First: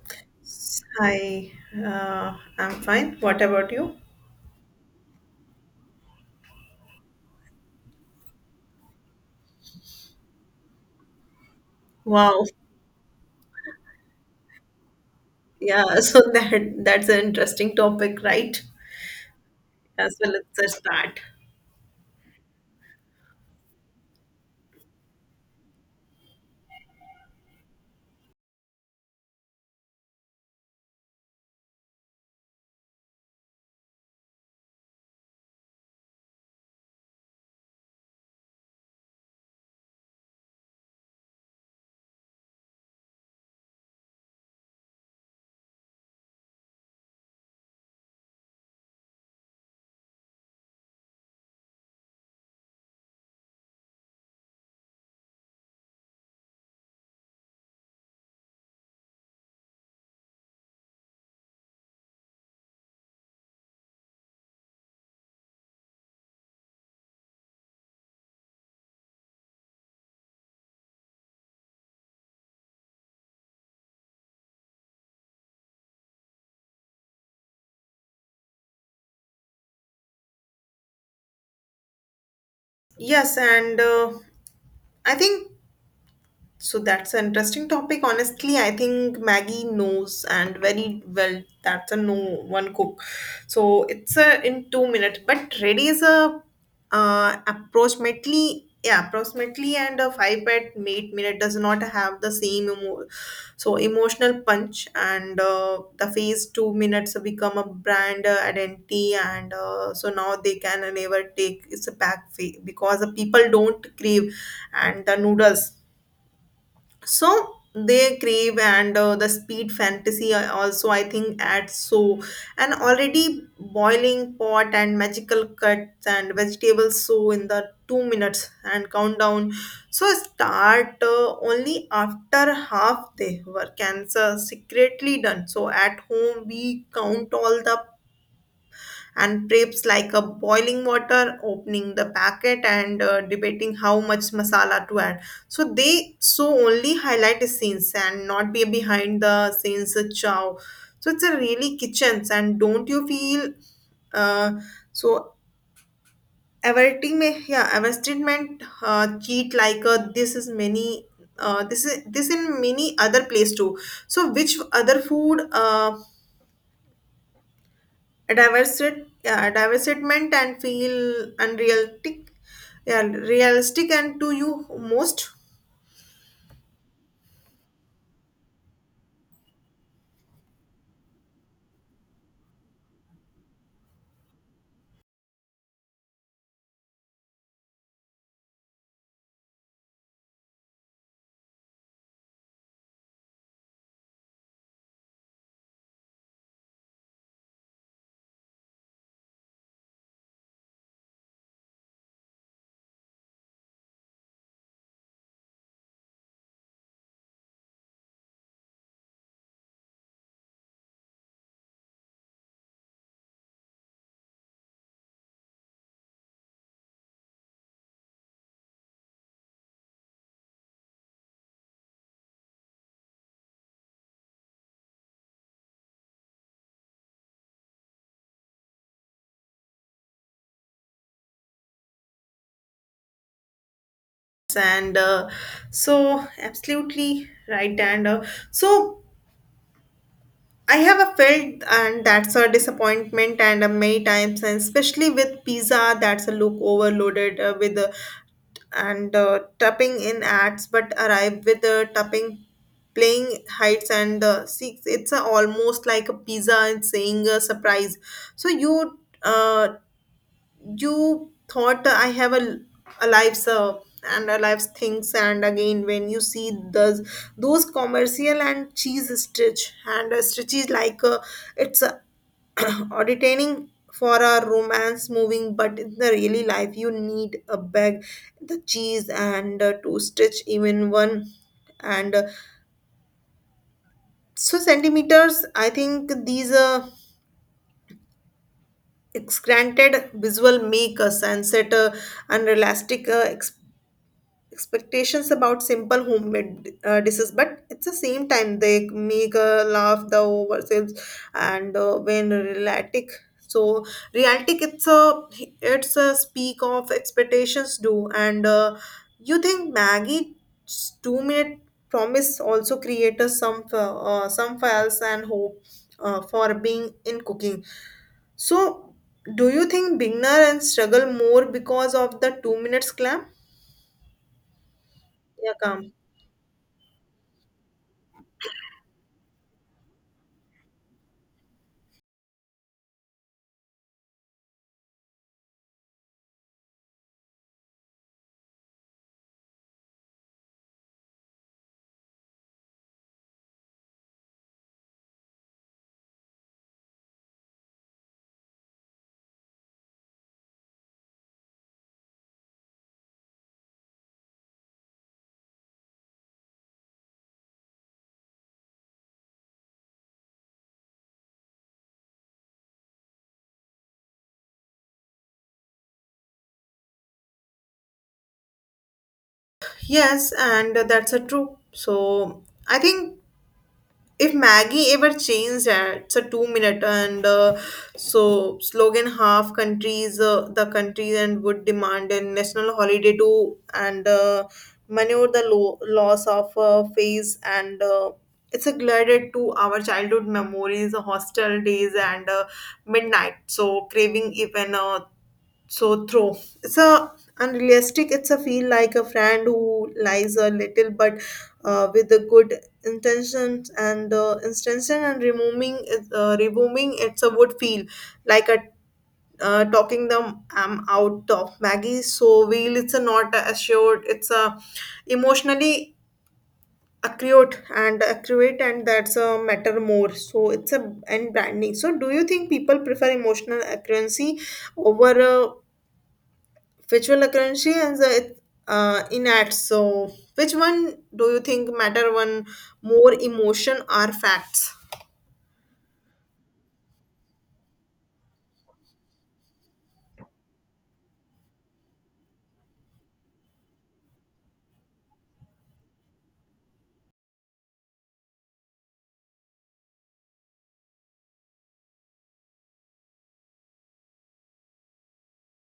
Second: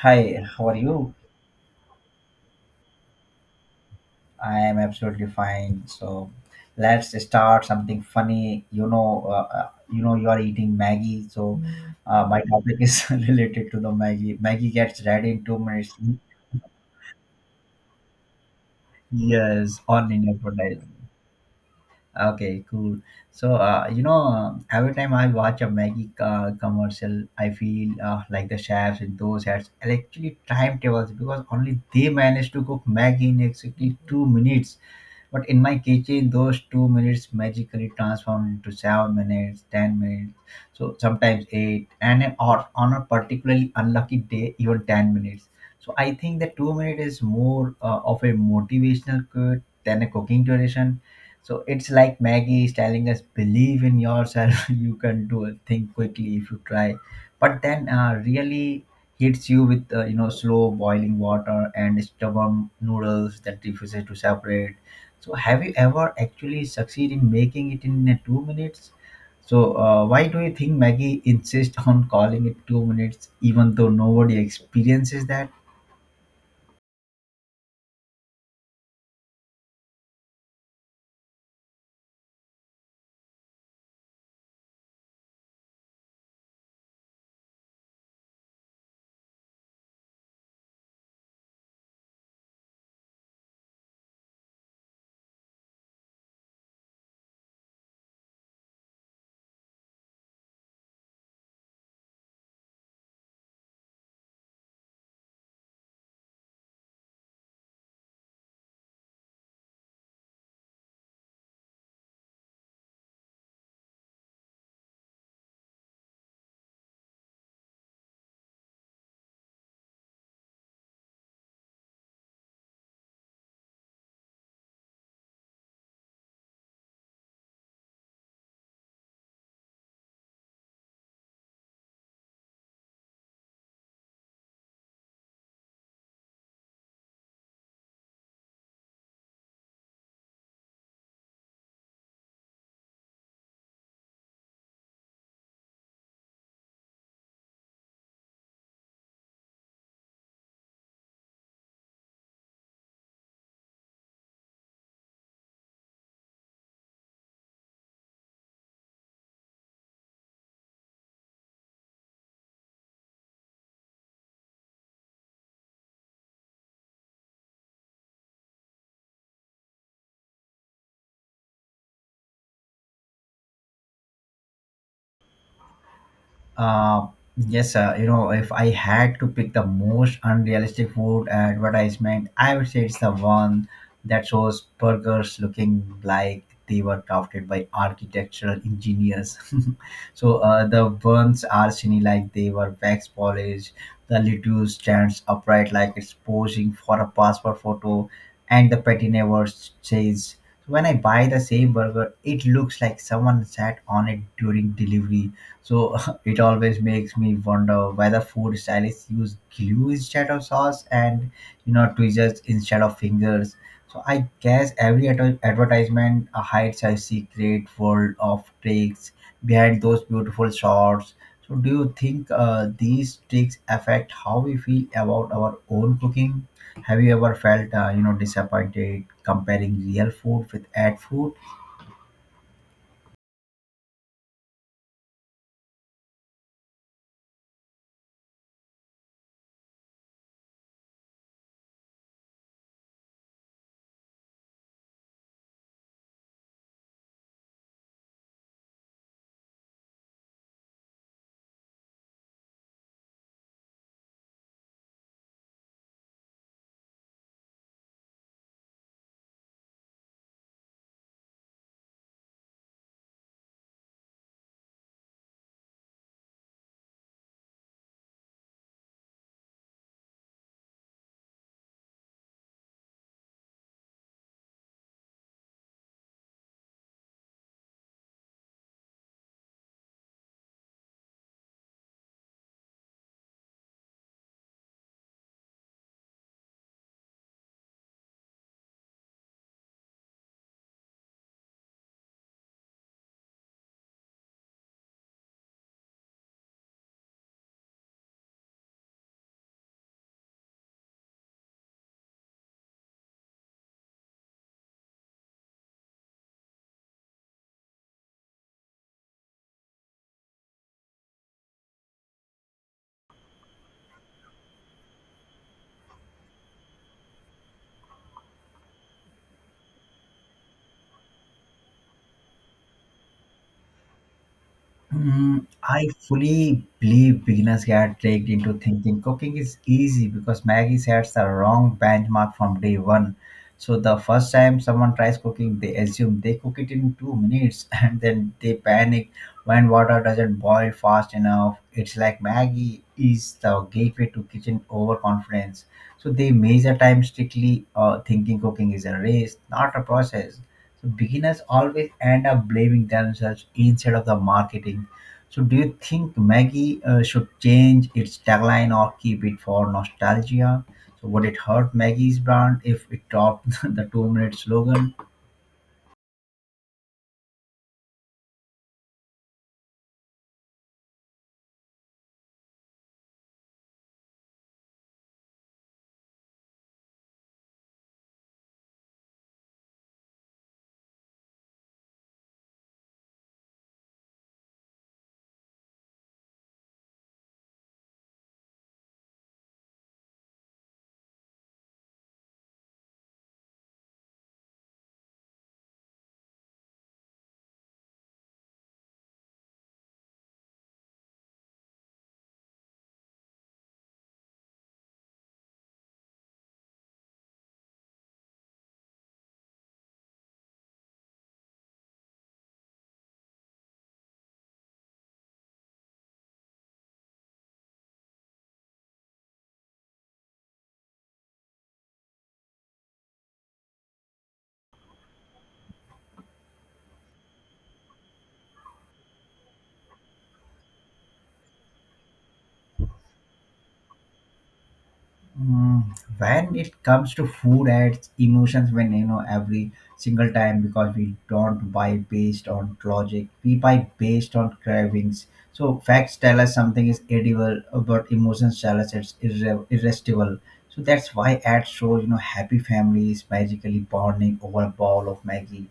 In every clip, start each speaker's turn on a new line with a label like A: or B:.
A: Hi, how are you?
B: Hi, I'm fine. What about you?
A: I am absolutely fine. So let's start something funny. You are eating Maggie. So my
B: Wow.
A: topic is related to the Maggie. Maggie gets ready in 2 minutes.
B: Yeah, so that's an interesting topic, right?
A: Yes, on
B: As
A: in
B: well as the
A: advertisement.
B: start.
A: Okay, cool. So every time I watch a Maggie commercial, I feel like the chefs in those ads are actually timetables because only they manage to cook Maggie in exactly 2 minutes. But in my kitchen, those 2 minutes magically transform into 7 minutes, 10 minutes, so sometimes eight, or on a particularly unlucky day, even 10 minutes. So I think the 2 minute is more of a motivational quote than a cooking tradition. So it's like Maggie is telling us, believe in yourself. You can do a thing quickly if you try. But then really hits you with slow boiling water and stubborn noodles that refuses to separate. So have you ever actually succeed in making it in 2 minutes? So why do you think Maggie insists on calling it 2 minutes, even though nobody experiences that?
B: Yes, and I think, so that's an interesting topic. Honestly, I think Maggie knows and very well that's a no one cook. So it's a in 2 minutes. But ready is a approximately, yeah, approximately, and a five at 8 minute does not have the same so emotional punch, and the phase 2 minutes become a brand identity, and so now they can never take it's a back phase because the people don't crave and the noodles, so they crave, and the speed fantasy also I think adds, so and already boiling pot and magical cuts and vegetables so in the 2 minutes and countdown, so start only after half they were cancer secretly done, so at home we count all the and drapes like a boiling water, opening the packet and debating how much masala to add. So they so only highlight the scenes and not be behind the scenes chow. So it's a really kitchens, and don't you feel uh, so advertisement yeah, advertisement, cheat like this is many, this is this in many other place too, so which other food yeah, divertisement and feel unrealistic, yeah, realistic and to you most,
A: Uh, yes, if I had to pick the most unrealistic food advertisement, I would say it's the one that shows burgers looking like they were crafted by architectural engineers. So the buns are shiny like they were wax polished. The lettuce stands upright like it's posing for a passport photo, and the patty never says. When I buy the same burger, it looks like someone sat on it during delivery. So it always makes me wonder whether food stylists use glue instead of sauce and, you know, tweezers instead of fingers. So I guess every advertisement hides a secret world of tricks behind those beautiful shots. So do you think these tricks affect how we feel about our own cooking? Have you ever felt disappointed comparing real food with ad food?
B: and absolutely right, and so I have a felt, and that's a disappointment, and many times, and especially with pizza that's a look overloaded with and tapping in ads but arrive with the tapping playing heights, and six it's a, almost like a pizza and saying a surprise, so you you thought I have a life sir, and a life things, and again when you see those those commercial, and cheese stitch and stitches like it's or detaining for a romance moving, but in the really life you need a bag the cheese and to stitch even one, and centimeters I think these granted visual make a sunset unrealistic expectations about simple homemade dishes, but at the same time they make laugh the ourselves, and when realistic, so realistic, it's a, it's a speak of expectations do, and you think maggie 2 minute promise also creates some files and hope, for being in cooking, so do you think beginner and struggle more because of the 2 minutes clam,
A: Mm,
B: yeah
A: I
B: come.
A: fully believe beginners get dragged into thinking cooking is easy because Maggie sets the wrong benchmark from day one. So the first time someone tries cooking, they assume they cook it in 2 minutes and then they panic when water doesn't boil fast enough. It's like Maggie is the gateway to kitchen overconfidence. So they measure time strictly, thinking cooking is a race, not a process. So beginners always end up blaming themselves instead of the marketing. So do you think Maggie should change its tagline or keep it for nostalgia? So would it hurt Maggie's brand if it dropped the two-minute slogan?
B: Yes, and that's a true. So I think if Maggie ever changed, it's a 2 minute, and slogan half countries, the countries and would demand a national holiday to, and maneuver the loss of phase and. It's a glided to our childhood memories, hostel days, and midnight. So craving even true. It's a unrealistic. It's a feel like a friend who lies a little, but with the good intentions, and intention, and removing it's a would feel like a talking them out of Maggie. So wheel. It's a not assured. It's a emotionally accurate and that's a matter more, so it's a and branding, so do you think people prefer emotional accuracy over virtual currency and the uh, in which one do you think matter one more, emotion or facts?
A: Mm, when it comes to food ads, emotions when you know, every single time, because we don't buy based on logic, we buy based on cravings. So facts tell us something is edible, but emotions tell us it's irresistible. So that's why ads show, you know, happy families magically bonding over a bowl of Maggie,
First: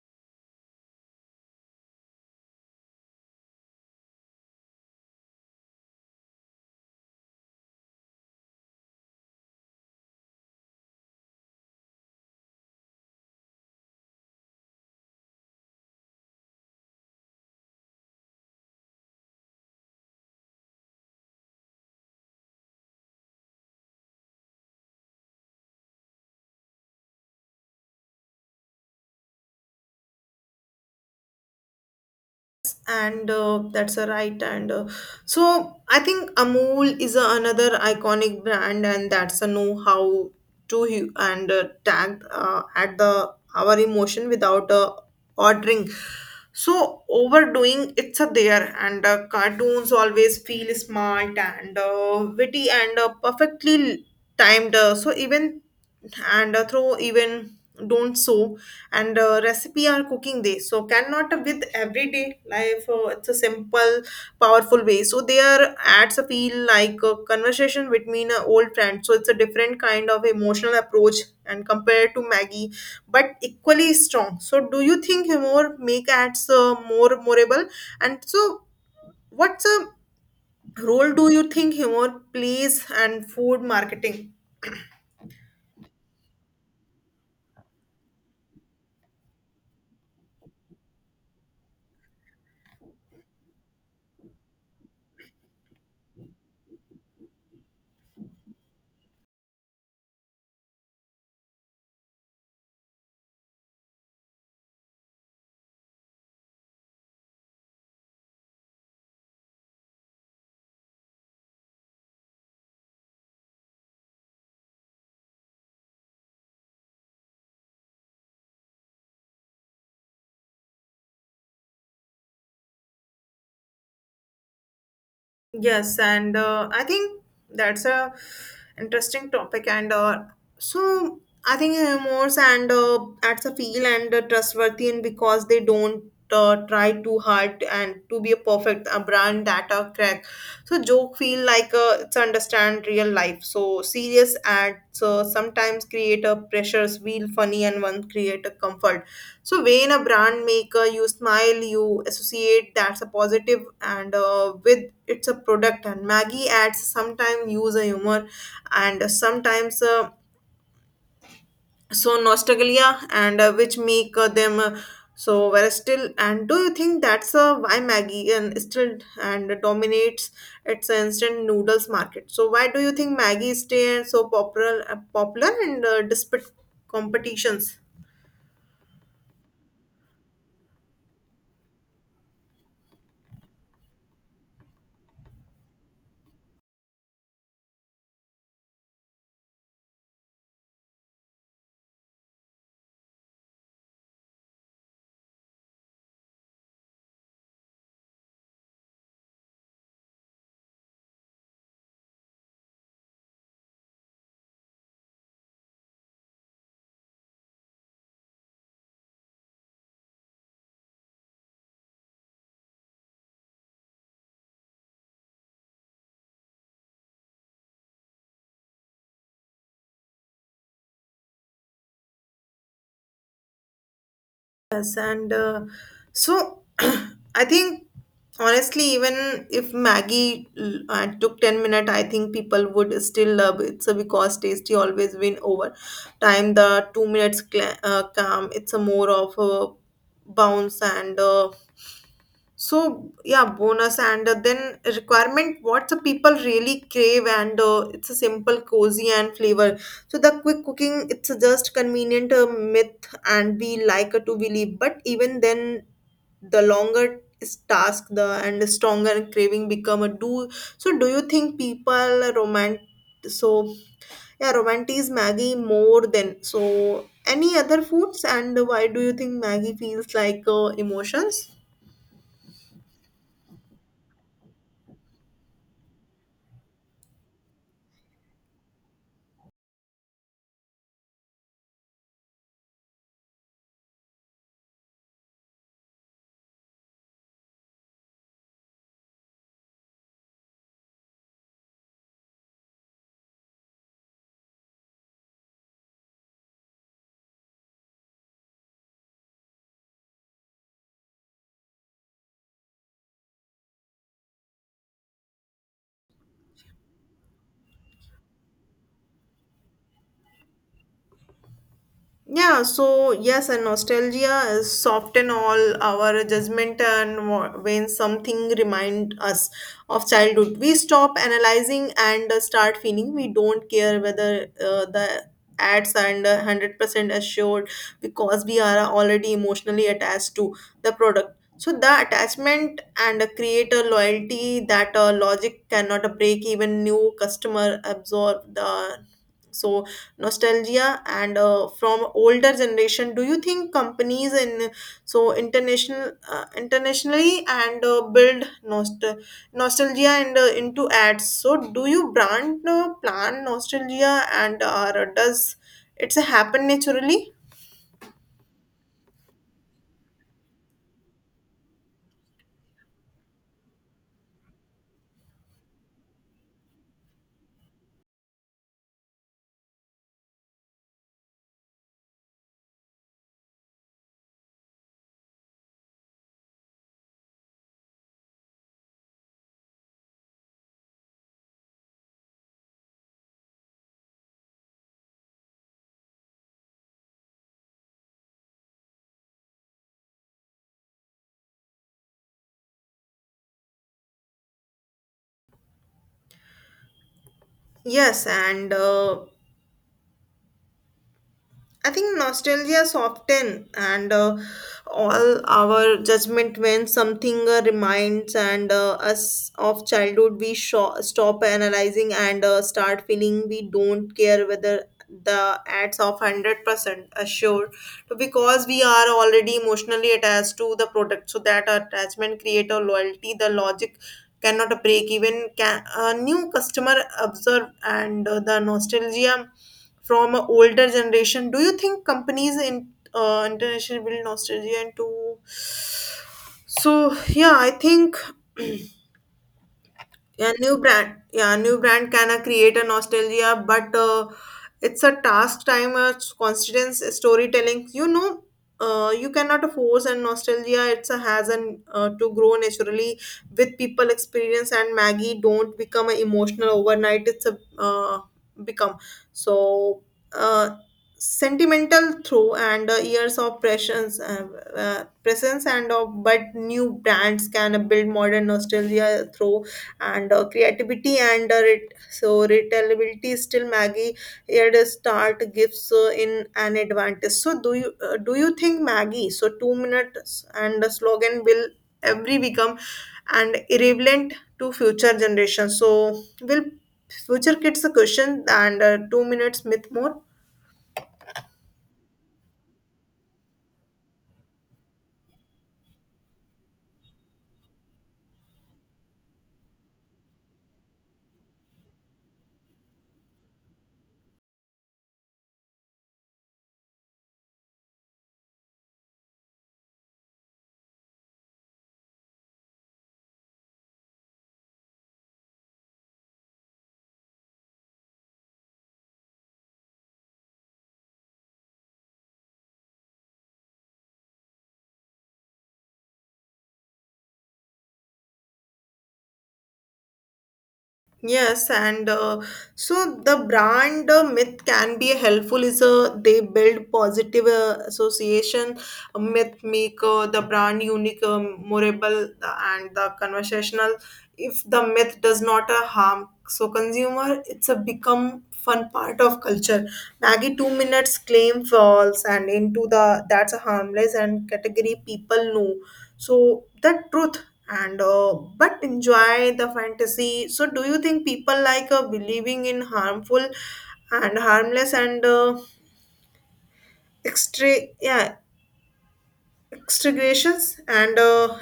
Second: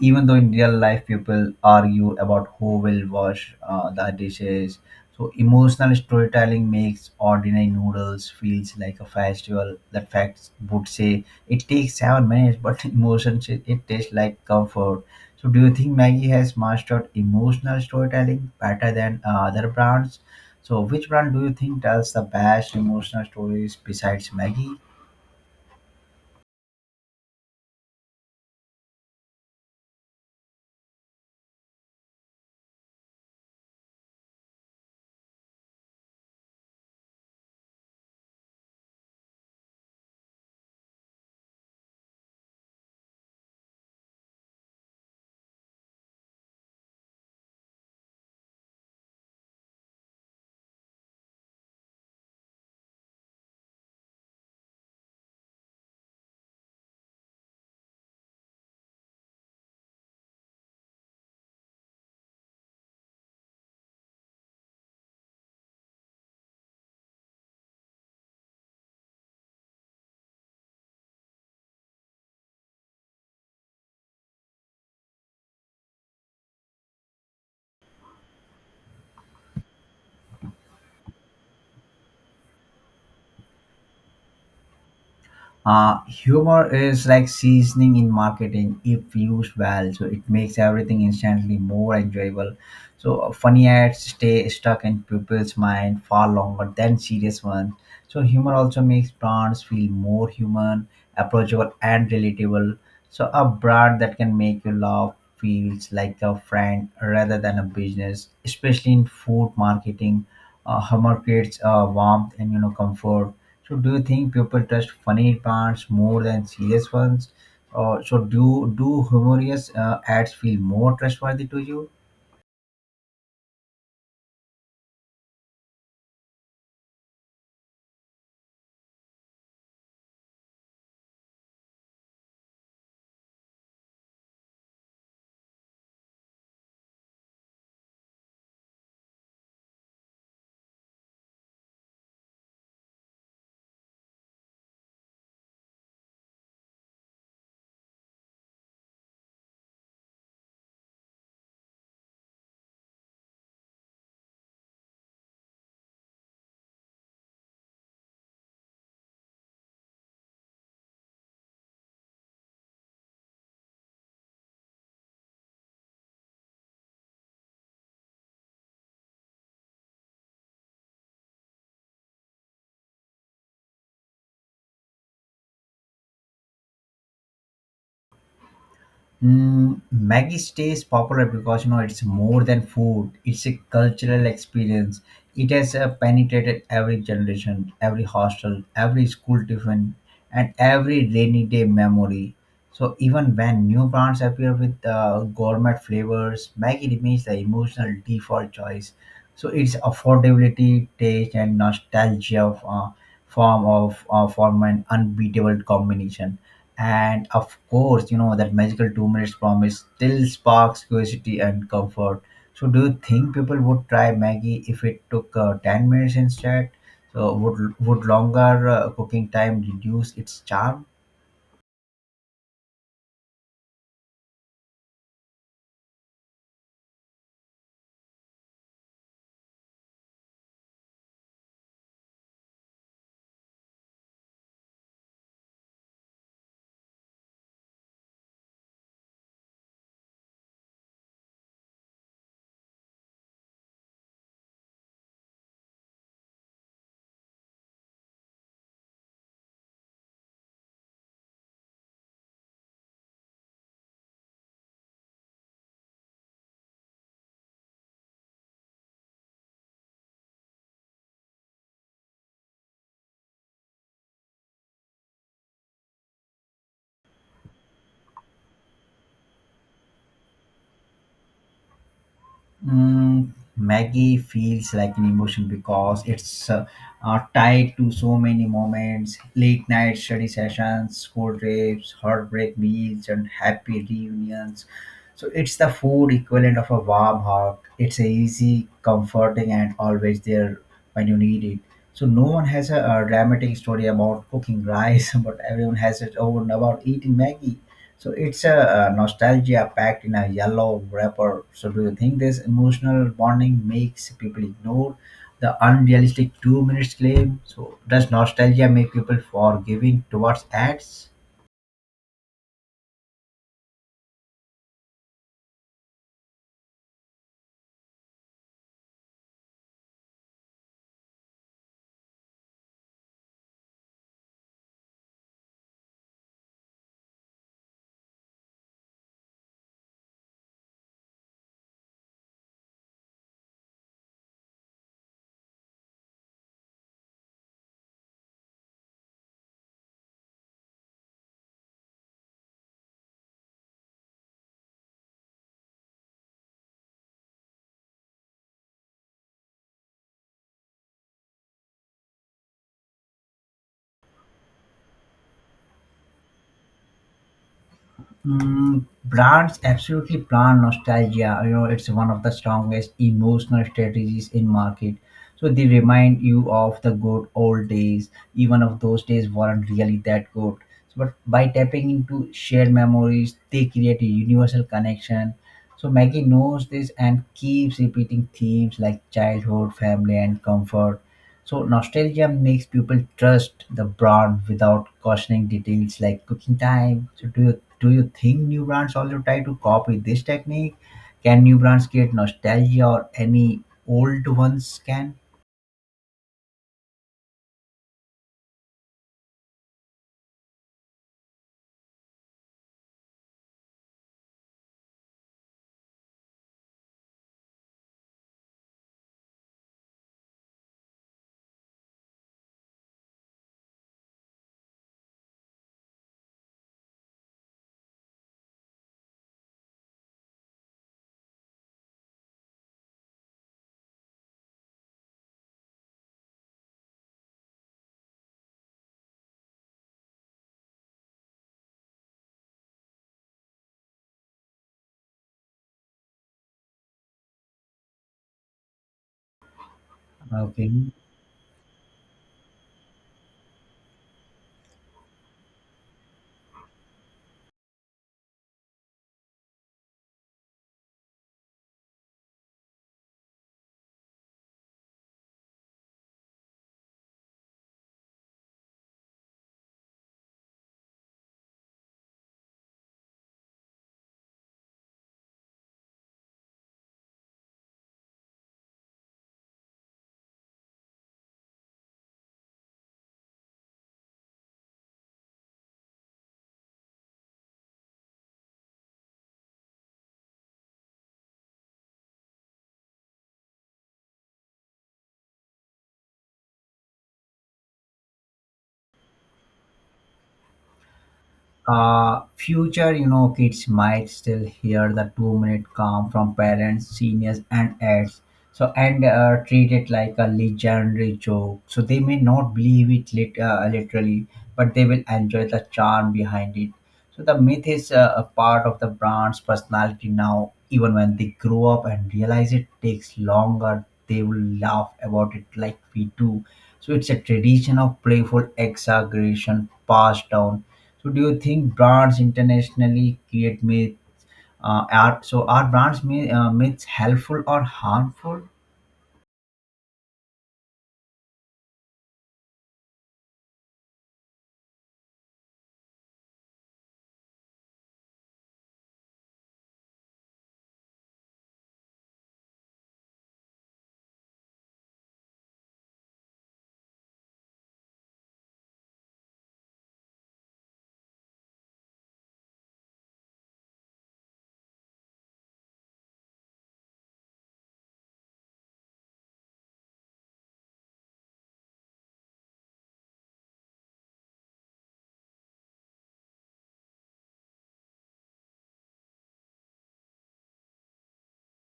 A: even though in real life people argue about who will wash the dishes. So emotional storytelling makes ordinary noodles feels like a festival. That facts would say it takes 7 minutes, but emotions says it tastes like comfort. So do you think Maggie has mastered emotional storytelling better than other brands? So which brand do you think tells the best emotional stories besides Maggie?
B: And that's a right, and so I think amul is a, another iconic brand, and that's a know how to and tag at the our emotion without ordering, so overdoing it's a there, and cartoons always feel smart and witty and perfectly timed so even, and throw even don't, so and recipe are cooking they so cannot with everyday life, it's a simple powerful way, so there adds a feel like a conversation between an old friend, so it's a different kind of emotional approach and compared to maggie, but equally strong, so do you think humor make ads more memorable, and so what's a role do you think humor plays and food marketing?
A: Humor is like seasoning in marketing if used well. So it makes everything instantly more enjoyable. So funny ads stay stuck in people's mind far longer than serious ones. So humor also makes brands feel more human, approachable, and relatable. So a brand that can make you laugh feels like a friend rather than a business, especially in food marketing. Humor creates warmth and, you know, comfort. So do you think people trust funny parts more than serious ones? Or so do humorous ads feel more trustworthy to you?
B: Yes, and I think that's a interesting topic. And so I think remorse, and that's a feel and trustworthy, and because they don't try too hard and to be a perfect a brand that a crack. So joke feel like it's understand real life. So serious ads sometimes create a pressures, feel funny, and one create a comfort, so when a brand maker, you smile, you associate that's a positive, and with it's a product. And Maggie adds sometimes use a humor, and sometimes nostalgia, and which make them very still. And do you think that's why Maggie and still and dominates its instant noodles market? So why do you think Maggie stay so popular, popular, and despite competitions?
A: Mm, Maggie stays popular because, you know, it's more than food. It's a cultural experience. It has penetrated every generation, every hostel, every school tiffin, and every rainy day memory. So even when new brands appear with gourmet flavors, Maggie remains the emotional default choice. So its affordability, taste, and nostalgia form an unbeatable combination, and of course, you know, that magical 2 minutes promise still sparks curiosity and comfort. So, do you think people would try Maggie if it took 10 minutes instead? So, would longer cooking time reduce its charm?
B: Yes, and so I think honestly, even if Maggie took 10 minutes, I think people would still love it. So because tasty always win over time, the 2 minutes cla calm, it's a more of a bounce, and yeah, bonus, and then requirement. What the people really crave, and it's a simple, cozy, and flavor. So the quick cooking, it's a just convenient myth, and we like to believe. But even then, the longer is task, the and the stronger craving become a do. So do you think people romantic? So yeah, romantic Maggie more than so any other foods, and why do you think Maggie feels like emotions?
A: Mm, Maggie feels like an emotion because it's tied to so many moments: late night study sessions, school trips, heartbreak meals, and happy reunions. So it's the food equivalent of a warm hug. It's a easy, comforting, and always there when you need it. So no one has a dramatic story about cooking rice, but everyone has its own about eating Maggie. So it's a nostalgia packed in a yellow wrapper. So do you think this emotional bonding makes people ignore the unrealistic 2 minutes claim? So does nostalgia make people forgiving towards ads?
B: Yeah, so yes, and nostalgia is soften all our judgment, and when something remind us of childhood, we stop analyzing and start feeling. We don't care whether the ads are under 100% assured because we are already emotionally attached to the product. So the attachment and create a loyalty that logic cannot break. Even new customer absorb the so nostalgia, and from older generation, do you think companies in international, internationally, and build nostalgia, and into ads, so do you brand plan nostalgia, and does it's happen naturally?
A: Mm, brands absolutely plan nostalgia. You know, it's one of the strongest emotional strategies in market. So they remind you of the good old days, even if those days weren't really that good. So, but by tapping into shared memories, they create a universal connection. So Maggie knows this and keeps repeating themes like childhood, family, and comfort. So nostalgia makes people trust the brand without questioning details like cooking time. So do you think new brands also try to copy this technique? Can new brands create nostalgia or any old ones can?
B: Yes, and I think nostalgia soften and all our judgment when something reminds, and us of childhood. We stop analyzing and start feeling, we don't care whether the ads of 100% assured because we are already emotionally attached to the product. So that attachment create a loyalty. The logic cannot break even. Can, a new customer observe and the nostalgia from a older generation, do you think companies in international will nostalgia into, so yeah, I think yeah, new
A: Okay.
B: brand. Yeah, new brand can create a nostalgia, but it's a task time, constant storytelling. You know, you cannot force and nostalgia. It's a has an to grow naturally with people experience, and Maggie don't become a emotional overnight. It's a become so uh, sentimental through, and years of presence, presence and of, but new brands can build modern nostalgia through and creativity and retailability still maggie at a start gives in an advantage, so do you do you think maggie so 2 minutes and the slogan will every become and irrelevant to future generations, so will future kids a question, and 2 minutes myth more?
A: Future, you know, kids might still hear the 2 minute calm from parents, seniors, and ads, so and treat it like a legendary joke. So they may not believe it literally, but they will enjoy the charm behind it. So the myth is a part of the brand's personality now. Even when they grow up and realize it takes longer, they will laugh about it like we do. So it's a tradition of playful exaggeration passed down. So do you think brands internationally create myth? Are so are brands myths helpful or harmful?
B: Yes, and so the brand myth can be helpful is they build positive association, myth make the brand unique, memorable, and the conversational. If the myth does not harm, so consumer, it's a become fun part of culture. Maggie 2 minutes claim false and into the that's a harmless and category people know so that truth, and but enjoy the fantasy, so do you think people like believing in harmful and harmless, and extra, yeah, extrications, and uh,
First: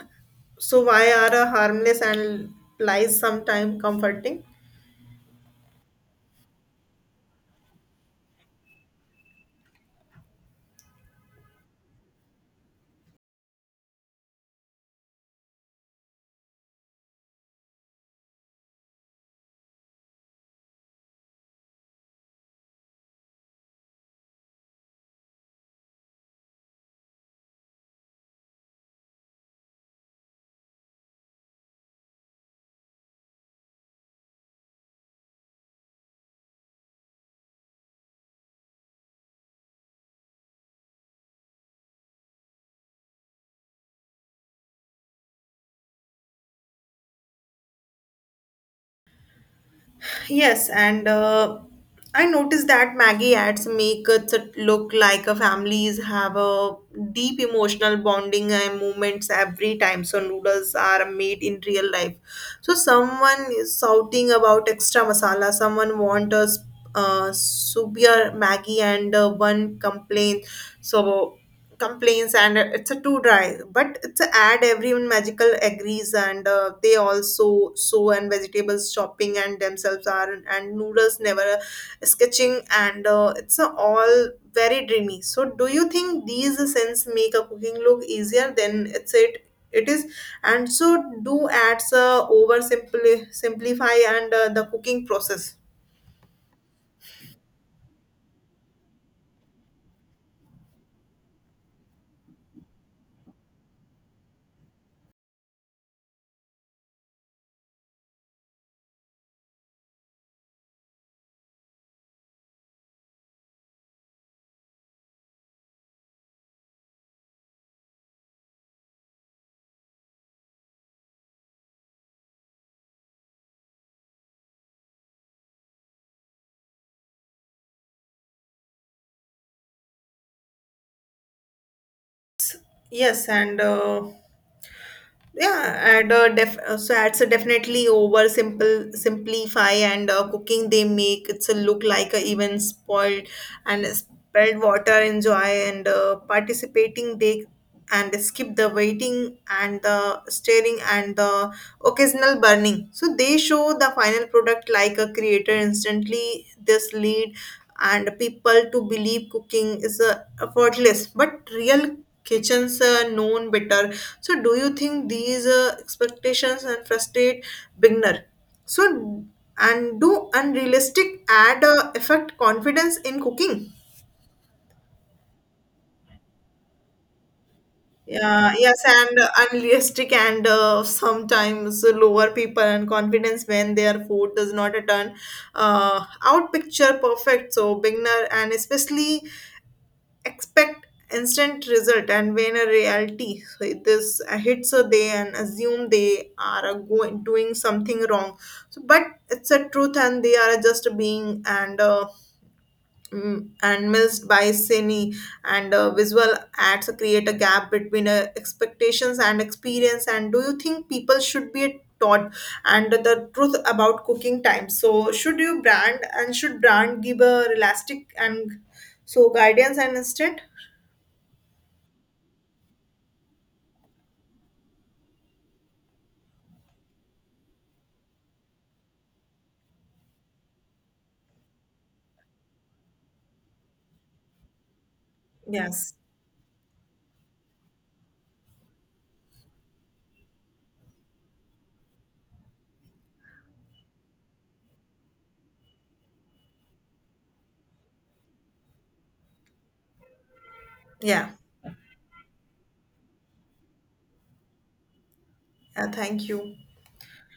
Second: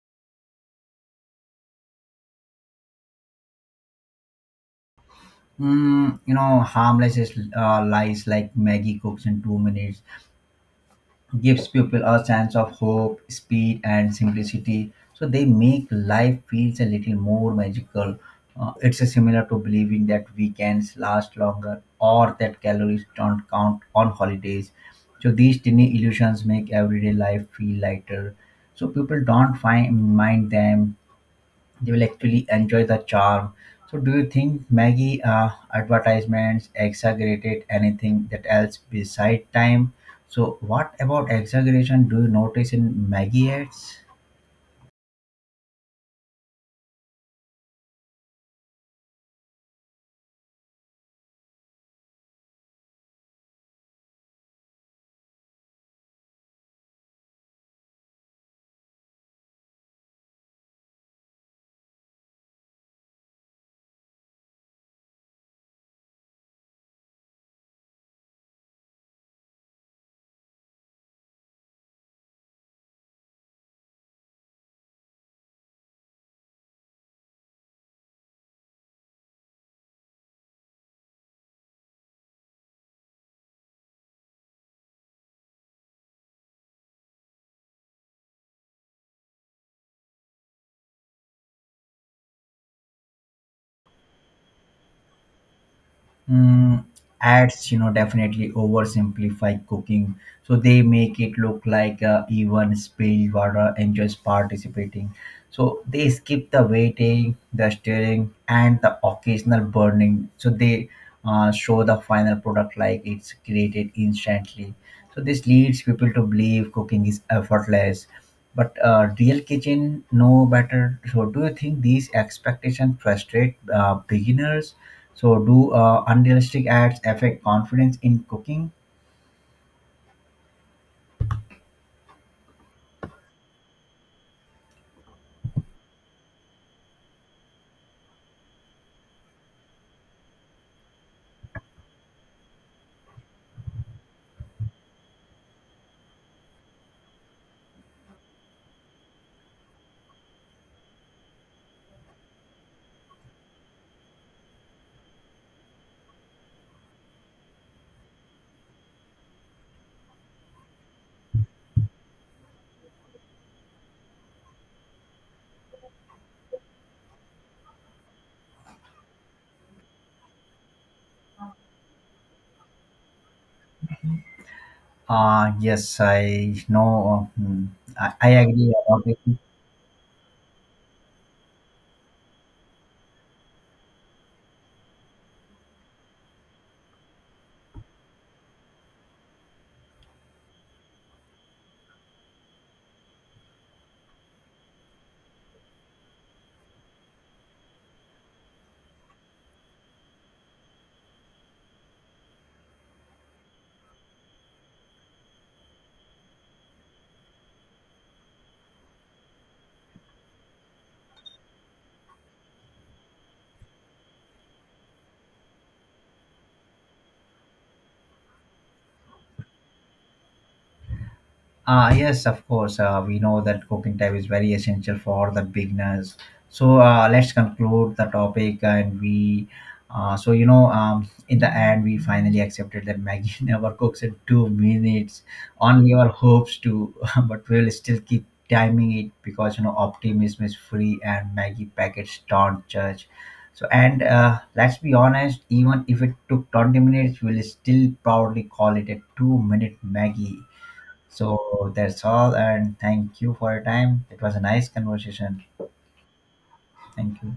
B: so why are harmless and lies sometimes comforting?
A: Mm, you know, harmless is, lies like Maggie cooks in 2 minutes gives people a sense of hope, speed, and simplicity. So they make life feels a little more magical. It's a similar to believing that weekends last longer or that calories don't count on holidays. So these tiny illusions make everyday life feel lighter. So people don't find mind them, they will actually enjoy the charm. So, do you think Maggie advertisements exaggerated anything that else beside time? So, what about exaggeration do you notice in Maggie ads?
B: Yes, and I noticed that Maggie ads make it look like a families have a deep emotional bonding and moments every time. So noodles are made in real life. So someone is shouting about extra masala. Someone wants a super Maggie, and one complains. So complaints and it's a too dry, but it's a ad everyone magical agrees, and they also sow and vegetables shopping and themselves are and noodles never sketching and it's a all very dreamy, so do you think these scents make a cooking look easier than it is, and so do ads over simply simplify and the cooking process?
A: Mm, ads, you know, definitely oversimplify cooking. So they make it look like even spilled water enjoys participating. So they skip the waiting, the stirring, and the occasional burning. So they show the final product like it's created instantly. So this leads people to believe cooking is effortless. But real kitchen know better. So do you think these expectations frustrate beginners? So, do unrealistic ads affect confidence in cooking?
B: Yes, and yeah, and def so it's a definitely over simple simplify and cooking, they make it's a look like a even spoiled and spilled water enjoy and participating, they and skip the waiting and the stirring and the occasional burning. So they show the final product like a creator instantly. This lead and people to believe cooking is effortless, but real kitchens are known better, so, do you think these expectations and frustrate beginner? So, and do unrealistic add affect confidence in cooking?
A: Yes, I know. I
B: Yeah,
A: agree
B: yes,
A: about it.
B: and unrealistic, and sometimes lower people and confidence when their food does not turn out picture perfect. So beginner and especially expect instant result, and when a reality so this hits a day and assume they are a going doing something wrong, so but it's a truth and they are just being, and mm, and missed by cine, and visual ads create a gap between expectations and experience, and do you think people should be taught and the truth about cooking time, so should you brand and should brand give a realistic, and guidance and instead?
A: Yes, of course. We know that cooking time is very essential for the beginners. So let's conclude the topic, and we. In the end, we finally accepted that Maggie never cooks in 2 minutes. Only
B: Yes.
A: our hopes to, but we'll still keep timing it because, you know, optimism is free, and Maggie packets don't judge. So and let's be honest, even if it took 20 minutes, we'll still proudly call it a two-minute Maggie.
B: Yeah.
A: So that's all, and thank you for your time. It was a nice conversation.
B: Thank you.
A: Thank you.